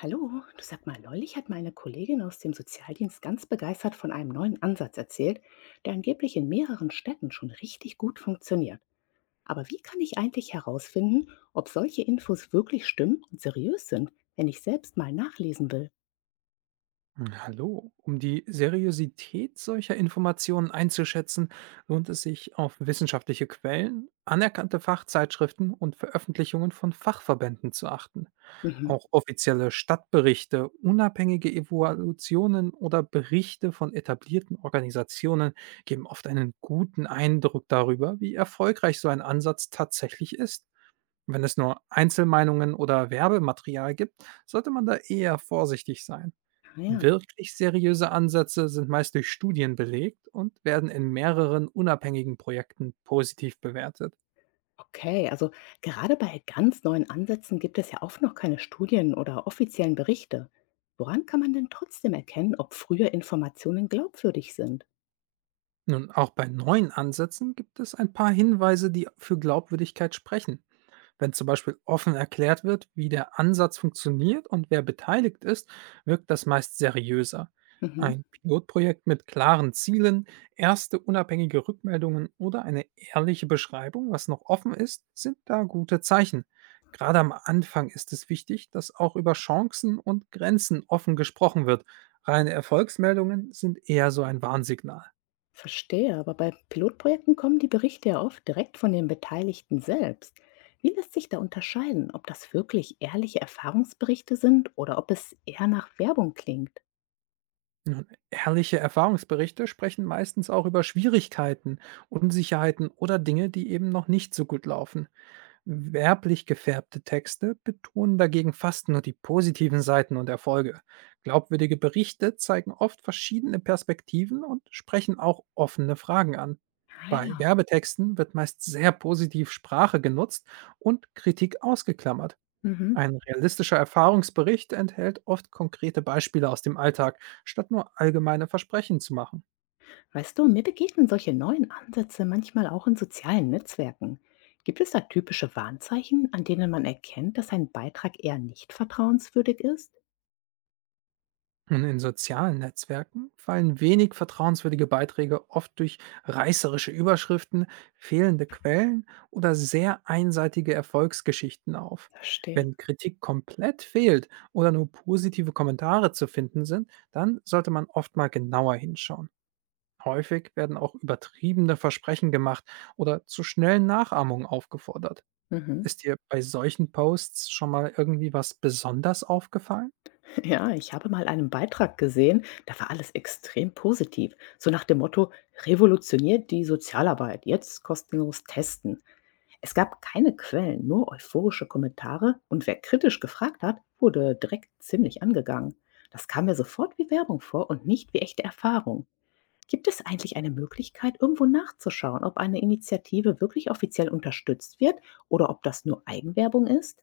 Hallo, du sag mal, neulich hat meine Kollegin aus dem Sozialdienst ganz begeistert von einem neuen Ansatz erzählt, der angeblich in mehreren Städten schon richtig gut funktioniert. Aber wie kann ich eigentlich herausfinden, ob solche Infos wirklich stimmen und seriös sind, wenn ich selbst mal nachlesen will? Hallo. Um die Seriosität solcher Informationen einzuschätzen, lohnt es sich, auf wissenschaftliche Quellen, anerkannte Fachzeitschriften und Veröffentlichungen von Fachverbänden zu achten. Mhm. Auch offizielle Stadtberichte, unabhängige Evaluationen oder Berichte von etablierten Organisationen geben oft einen guten Eindruck darüber, wie erfolgreich so ein Ansatz tatsächlich ist. Wenn es nur Einzelmeinungen oder Werbematerial gibt, sollte man da eher vorsichtig sein. Ah ja. Wirklich seriöse Ansätze sind meist durch Studien belegt und werden in mehreren unabhängigen Projekten positiv bewertet. Okay, also gerade bei ganz neuen Ansätzen gibt es ja oft noch keine Studien oder offiziellen Berichte. Woran kann man denn trotzdem erkennen, ob frühe Informationen glaubwürdig sind? Nun, auch bei neuen Ansätzen gibt es ein paar Hinweise, die für Glaubwürdigkeit sprechen. Wenn zum Beispiel offen erklärt wird, wie der Ansatz funktioniert und wer beteiligt ist, wirkt das meist seriöser. Mhm. Ein Pilotprojekt mit klaren Zielen, erste unabhängige Rückmeldungen oder eine ehrliche Beschreibung, was noch offen ist, sind da gute Zeichen. Gerade am Anfang ist es wichtig, dass auch über Chancen und Grenzen offen gesprochen wird. Reine Erfolgsmeldungen sind eher so ein Warnsignal. Verstehe, aber bei Pilotprojekten kommen die Berichte ja oft direkt von den Beteiligten selbst. Wie lässt sich da unterscheiden, ob das wirklich ehrliche Erfahrungsberichte sind oder ob es eher nach Werbung klingt? Nun, ehrliche Erfahrungsberichte sprechen meistens auch über Schwierigkeiten, Unsicherheiten oder Dinge, die eben noch nicht so gut laufen. Werblich gefärbte Texte betonen dagegen fast nur die positiven Seiten und Erfolge. Glaubwürdige Berichte zeigen oft verschiedene Perspektiven und sprechen auch offene Fragen an. Ah Bei ja. Werbetexten wird meist sehr positiv Sprache genutzt und Kritik ausgeklammert. Mhm. Ein realistischer Erfahrungsbericht enthält oft konkrete Beispiele aus dem Alltag, statt nur allgemeine Versprechen zu machen. Weißt du, mir begegnen solche neuen Ansätze manchmal auch in sozialen Netzwerken. Gibt es da typische Warnzeichen, an denen man erkennt, dass ein Beitrag eher nicht vertrauenswürdig ist? Und in sozialen Netzwerken fallen wenig vertrauenswürdige Beiträge oft durch reißerische Überschriften, fehlende Quellen oder sehr einseitige Erfolgsgeschichten auf. Verstehe. Wenn Kritik komplett fehlt oder nur positive Kommentare zu finden sind, dann sollte man oft mal genauer hinschauen. Häufig werden auch übertriebene Versprechen gemacht oder zu schnellen Nachahmungen aufgefordert. Mhm. Ist dir bei solchen Posts schon mal irgendwie was besonders aufgefallen? Ja, ich habe mal einen Beitrag gesehen, da war alles extrem positiv. So nach dem Motto, revolutioniert die Sozialarbeit, jetzt kostenlos testen. Es gab keine Quellen, nur euphorische Kommentare und wer kritisch gefragt hat, wurde direkt ziemlich angegangen. Das kam mir sofort wie Werbung vor und nicht wie echte Erfahrung. Gibt es eigentlich eine Möglichkeit, irgendwo nachzuschauen, ob eine Initiative wirklich offiziell unterstützt wird oder ob das nur Eigenwerbung ist?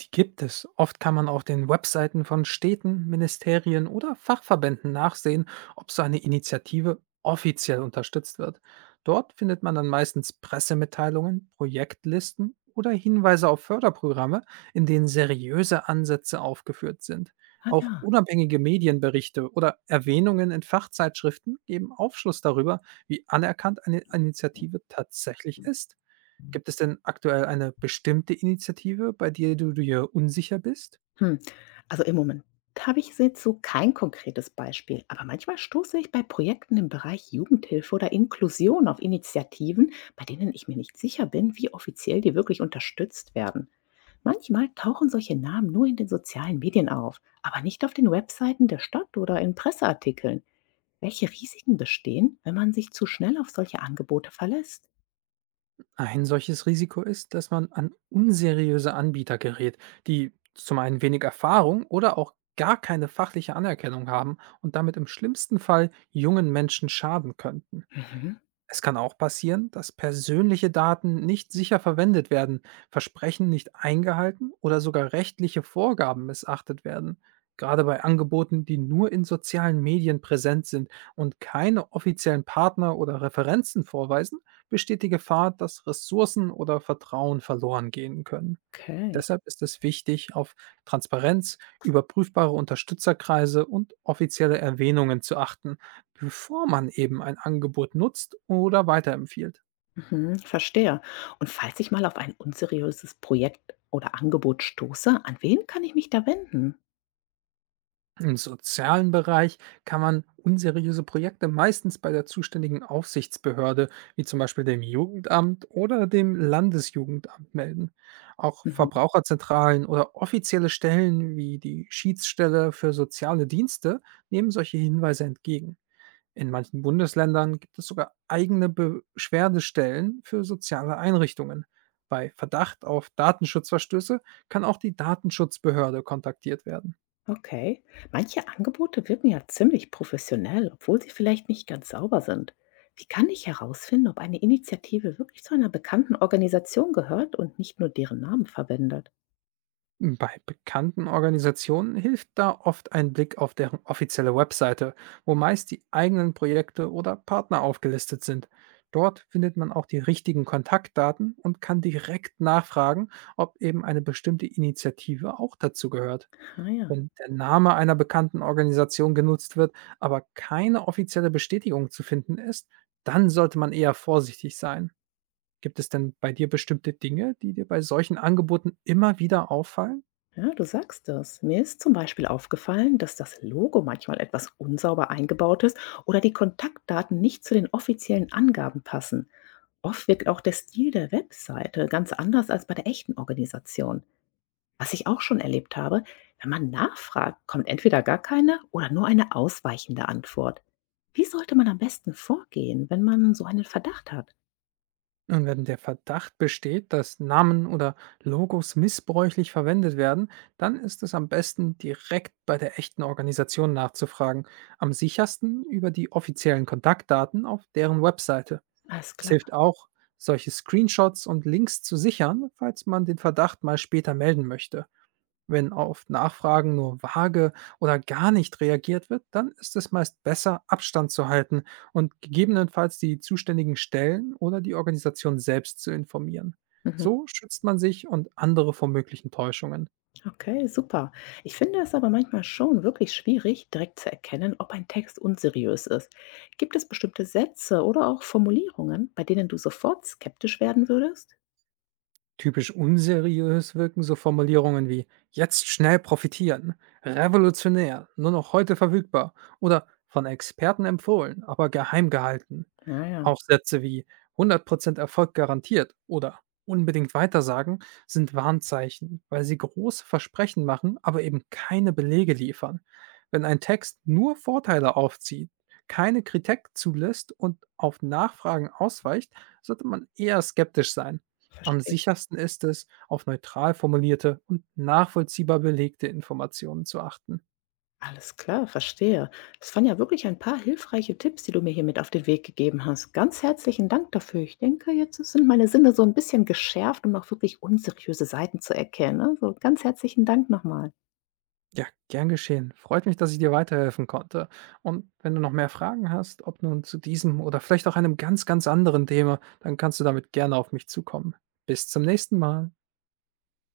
Die gibt es. Oft kann man auf den Webseiten von Städten, Ministerien oder Fachverbänden nachsehen, ob so eine Initiative offiziell unterstützt wird. Dort findet man dann meistens Pressemitteilungen, Projektlisten oder Hinweise auf Förderprogramme, in denen seriöse Ansätze aufgeführt sind. Ah Auch ja. unabhängige Medienberichte oder Erwähnungen in Fachzeitschriften geben Aufschluss darüber, wie anerkannt eine Initiative tatsächlich ist. Gibt es denn aktuell eine bestimmte Initiative, bei der du dir unsicher bist? Hm, also im Moment habe ich jetzt so kein konkretes Beispiel, aber manchmal stoße ich bei Projekten im Bereich Jugendhilfe oder Inklusion auf Initiativen, bei denen ich mir nicht sicher bin, wie offiziell die wirklich unterstützt werden. Manchmal tauchen solche Namen nur in den sozialen Medien auf, aber nicht auf den Webseiten der Stadt oder in Presseartikeln. Welche Risiken bestehen, wenn man sich zu schnell auf solche Angebote verlässt? Ein solches Risiko ist, dass man an unseriöse Anbieter gerät, die zum einen wenig Erfahrung oder auch gar keine fachliche Anerkennung haben und damit im schlimmsten Fall jungen Menschen schaden könnten. Mhm, Es kann auch passieren, dass persönliche Daten nicht sicher verwendet werden, Versprechen nicht eingehalten oder sogar rechtliche Vorgaben missachtet werden. Gerade bei Angeboten, die nur in sozialen Medien präsent sind und keine offiziellen Partner oder Referenzen vorweisen, besteht die Gefahr, dass Ressourcen oder Vertrauen verloren gehen können. okay. Deshalb ist es wichtig, auf Transparenz, überprüfbare Unterstützerkreise und offizielle Erwähnungen zu achten, bevor man eben ein Angebot nutzt oder weiterempfiehlt. Mhm, verstehe. Und falls ich mal auf ein unseriöses Projekt oder Angebot stoße, an wen kann ich mich da wenden? Im sozialen Bereich kann man unseriöse Projekte meistens bei der zuständigen Aufsichtsbehörde, wie zum Beispiel dem Jugendamt oder dem Landesjugendamt, melden. Auch Mhm, Verbraucherzentralen oder offizielle Stellen wie die Schiedsstelle für soziale Dienste nehmen solche Hinweise entgegen. In manchen Bundesländern gibt es sogar eigene Beschwerdestellen für soziale Einrichtungen. Bei Verdacht auf Datenschutzverstöße kann auch die Datenschutzbehörde kontaktiert werden. okay. Manche Angebote wirken ja ziemlich professionell, obwohl sie vielleicht nicht ganz sauber sind. Wie kann ich herausfinden, ob eine Initiative wirklich zu einer bekannten Organisation gehört und nicht nur deren Namen verwendet? Bei bekannten Organisationen hilft da oft ein Blick auf deren offizielle Webseite, wo meist die eigenen Projekte oder Partner aufgelistet sind. Dort findet man auch die richtigen Kontaktdaten und kann direkt nachfragen, ob eben eine bestimmte Initiative auch dazu gehört. Ah ja. Wenn der Name einer bekannten Organisation genutzt wird, aber keine offizielle Bestätigung zu finden ist, dann sollte man eher vorsichtig sein. Gibt es denn bei dir bestimmte Dinge, die dir bei solchen Angeboten immer wieder auffallen? Ja, du sagst das. Mir ist zum Beispiel aufgefallen, dass das Logo manchmal etwas unsauber eingebaut ist oder die Kontaktdaten nicht zu den offiziellen Angaben passen. Oft wirkt auch der Stil der Webseite ganz anders als bei der echten Organisation. Was ich auch schon erlebt habe, wenn man nachfragt, kommt entweder gar keine oder nur eine ausweichende Antwort. Wie sollte man am besten vorgehen, wenn man so einen Verdacht hat? Und wenn der Verdacht besteht, dass Namen oder Logos missbräuchlich verwendet werden, dann ist es am besten, direkt bei der echten Organisation nachzufragen. Am sichersten über die offiziellen Kontaktdaten auf deren Webseite. Alles Es klar. hilft auch, solche Screenshots und Links zu sichern, falls man den Verdacht mal später melden möchte. Wenn auf Nachfragen nur vage oder gar nicht reagiert wird, dann ist es meist besser, Abstand zu halten und gegebenenfalls die zuständigen Stellen oder die Organisation selbst zu informieren. Mhm. So schützt man sich und andere vor möglichen Täuschungen. Okay, super. Ich finde es aber manchmal schon wirklich schwierig, direkt zu erkennen, ob ein Text unseriös ist. Gibt es bestimmte Sätze oder auch Formulierungen, bei denen du sofort skeptisch werden würdest? Typisch unseriös wirken so Formulierungen wie „jetzt schnell profitieren“, „revolutionär“, „nur noch heute verfügbar“ oder „von Experten empfohlen, aber geheim gehalten“. Ja, ja, Auch Sätze wie „100% Erfolg garantiert“ oder „unbedingt weitersagen“ sind Warnzeichen, weil sie große Versprechen machen, aber eben keine Belege liefern. Wenn ein Text nur Vorteile aufzieht, keine Kritik zulässt und auf Nachfragen ausweicht, sollte man eher skeptisch sein. Am verstehe. sichersten ist es, auf neutral formulierte und nachvollziehbar belegte Informationen zu achten. Alles klar, verstehe. Das waren ja wirklich ein paar hilfreiche Tipps, die du mir hier mit auf den Weg gegeben hast. Ganz herzlichen Dank dafür. Ich denke, jetzt sind meine Sinne so ein bisschen geschärft, um auch wirklich unseriöse Seiten zu erkennen. Also ganz herzlichen Dank nochmal. Ja, gern geschehen. Freut mich, dass ich dir weiterhelfen konnte. Und wenn du noch mehr Fragen hast, ob nun zu diesem oder vielleicht auch einem ganz, ganz anderen Thema, dann kannst du damit gerne auf mich zukommen. Bis zum nächsten Mal.